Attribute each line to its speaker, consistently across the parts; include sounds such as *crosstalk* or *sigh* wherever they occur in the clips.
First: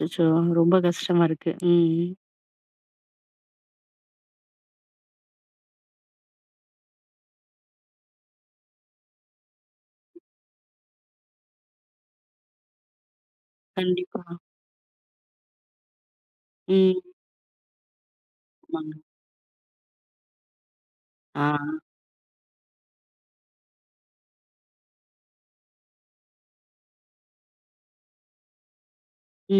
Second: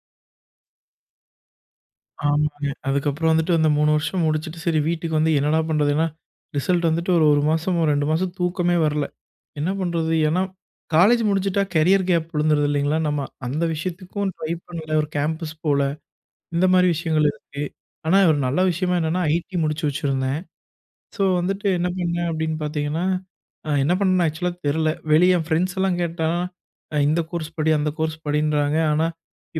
Speaker 1: அச்சச்சோ! ரொம்ப கஷ்டமா இருக்கு, ம்.
Speaker 2: ஆமாங்க. அதுக்கப்புறம் வந்துட்டு அந்த 3 வருஷம் முடிச்சுட்டு, சரி வீட்டுக்கு வந்து என்னடா பண்ணுறதுனா ரிசல்ட் வந்துட்டு ஒரு 1 மாசமோ 2 மாசம் தூக்கமே வரல. என்ன பண்ணுறது? ஏன்னா காலேஜ் முடிஞ்சிட்டா கேரியர் கேப் விழுந்துடுது இல்லங்களா, நம்ம அந்த
Speaker 1: கண்டிப்பா.
Speaker 2: விஷயத்துக்கும் ட்ரை பண்ணல ஒரு கேம்பஸ் போல. இந்த மாதிரி
Speaker 1: ம்.
Speaker 2: விஷயங்கள் இருக்கு. ஆனா ஒரு நல்ல
Speaker 1: ஆமாங்க.
Speaker 2: விஷயமா என்னன்னா ஐடி முடிச்சு வச்சிருந்தேன். ஸோ
Speaker 1: ஆ.
Speaker 2: வந்துட்டு என்ன பண்ணேன், அப்படின்னு பாத்தீங்கன்னா, என்ன பண்ணேன்னு ஆக்சுவலா தெரில. வெளிய என் ஃப்ரெண்ட்ஸ்லாம் கேட்டா "இந்த கோர்ஸ் படி அந்த கோர்ஸ் படின்றாங்க. ஆனா,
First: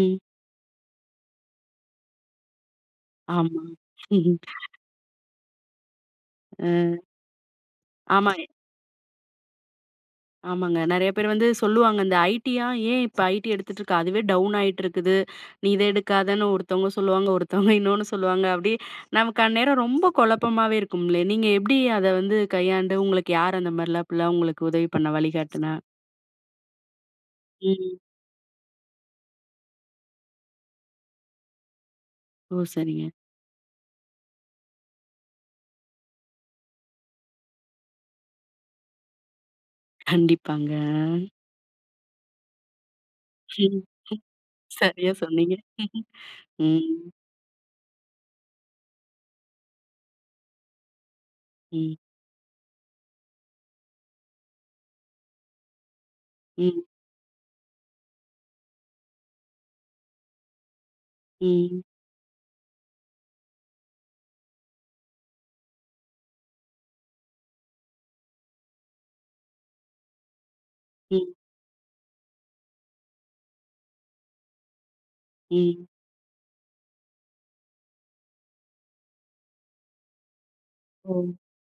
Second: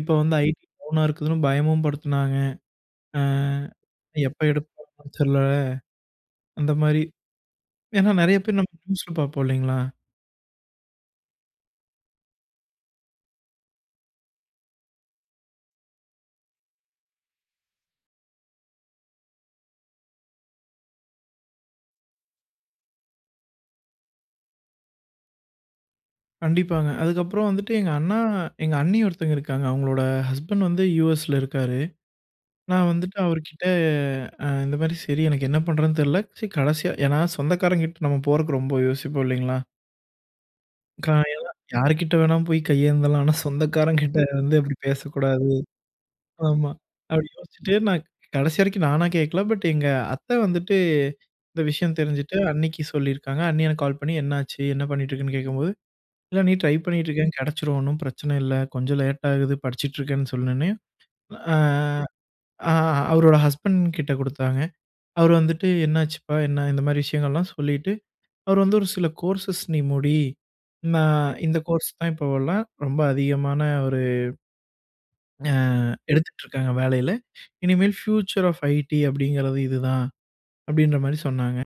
Speaker 2: இப்போ வந்து ஐடி டவுன்னா இருக்குதுன்னு," பயமும் படுத்தினாங்க. அ
Speaker 1: ஆமாங்க.
Speaker 2: எப்போ
Speaker 1: *laughs*
Speaker 2: எடுப்பாங்கன்னு தெரில. அந்த மாதிரி
Speaker 1: அ.
Speaker 2: ஏன்னா நெறைய
Speaker 1: ஆமாங்க.
Speaker 2: பேர் நியூஸ்ல பாப்போம் இல்லைங்களா?
Speaker 1: ஆமாங்க. நெறைய பேர் வந்து சொல்லுவாங்க. இந்த ஐடியா, "ஏன் இப்போ ஐடி எடுத்துகிட்டு இருக்க அதுவே டவுன் ஆகிட்டு இருக்குது. நீ இதை எடுக்காதன்னு." ஒருத்தவங்க சொல்லுவாங்க. ஒருத்தவங்க இன்னொன்னு சொல்லுவாங்க. அப்படி நமக்கு அந்நேரம் ரொம்ப குழப்பமாகவே இருக்கும்லே, நீங்க எப்படி அத வந்து கையாண்டு உங்களுக்கு யார் அந்த மாதிரிலாம், அப்படிலாம் உங்களுக்கு உதவி பண்ணா வழிகாட்டினா?
Speaker 2: கண்டிப்பாங்க. அதுக்கப்புறம் வந்துட்டு எங்க
Speaker 1: ம்.
Speaker 2: அண்ணா எங்க அண்ணி ஒருத்தர் இருக்காங்க. அவங்களோட ஹஸ்பண்ட் வந்து யுஎஸ்ல இருக்காரு.
Speaker 1: ஓ!
Speaker 2: நான்
Speaker 1: சரிங்க.
Speaker 2: வந்துட்டு அவருகிட்ட இந்த மாதிரி சரி, எனக்கு என்ன பண்ணுறதுன்னு தெரில. கடைசியா ஏன்னா, சொந்தக்காரங்க கிட்ட நம்ம போறதற்கு ரொம்ப யோசிப்போம் இல்லைங்களா?
Speaker 1: கண்டிப்பாங்க.
Speaker 2: *unintelligible* யாருகிட்ட வேணாலும் போய் கையேந்தலாம். ஆனா,
Speaker 1: ம்,
Speaker 2: சொந்தக்காரங்க கிட்ட வந்து அப்படி
Speaker 1: சரியா
Speaker 2: பேசக்கூடாது.
Speaker 1: சொன்னீங்க, *laughs*
Speaker 2: ஆமா,
Speaker 1: ம்.
Speaker 2: அப்படி யோசிச்சுட்டு நான் கடைசி வரைக்கும், நானா கேட்கல பட் எங்க அத்த வந்துட்டு இந்த
Speaker 1: ம்.
Speaker 2: விஷயம் தெரிஞ்சுட்டு அண்ணிக்கு சொல்லியிருக்காங்க. அண்ணி எனக்கு கால் பண்ணி "என்னாச்சு, என்ன பண்ணிட்டு இருக்குன்னு." கேட்கும்போது இல்ல அண்ணி ட்ரை
Speaker 1: ம்.
Speaker 2: பண்ணிகிட்டுருக்கே கிடைச்சுடும் ஒண்ணும் பிரச்சனை இல்ல. கொஞ்சம் லேட் ஆகுது படிச்சிட்டுருக்கேன்னு சொன்னனே. ஆ
Speaker 1: ம்.
Speaker 2: அவரோட ஹஸ்பண்ட் கிட்டே கொடுத்தாங்க அவர் வந்துட்டு என்னாச்சுப்பா என்ன இந்த மாதிரி விஷயங்கள்லாம் சொல்லிட்டு, அவர் வந்து ஒரு சில கோர்ஸஸ் நீ முடி
Speaker 1: ம்.
Speaker 2: நான் இந்த கோர்ஸ் தான் இப்போலாம் ரொம்ப அதிகமான ஒரு அ அ
Speaker 1: ம்.
Speaker 2: எடுத்துட்டு இருக்காங்க வேலையில இனிமேல் பியூச்சர் ஆஃப் ஐடி அப்படிங்கிறது இதுதான் அப்படின்ற மாரி
Speaker 1: ஓ!
Speaker 2: சொன்னாங்க.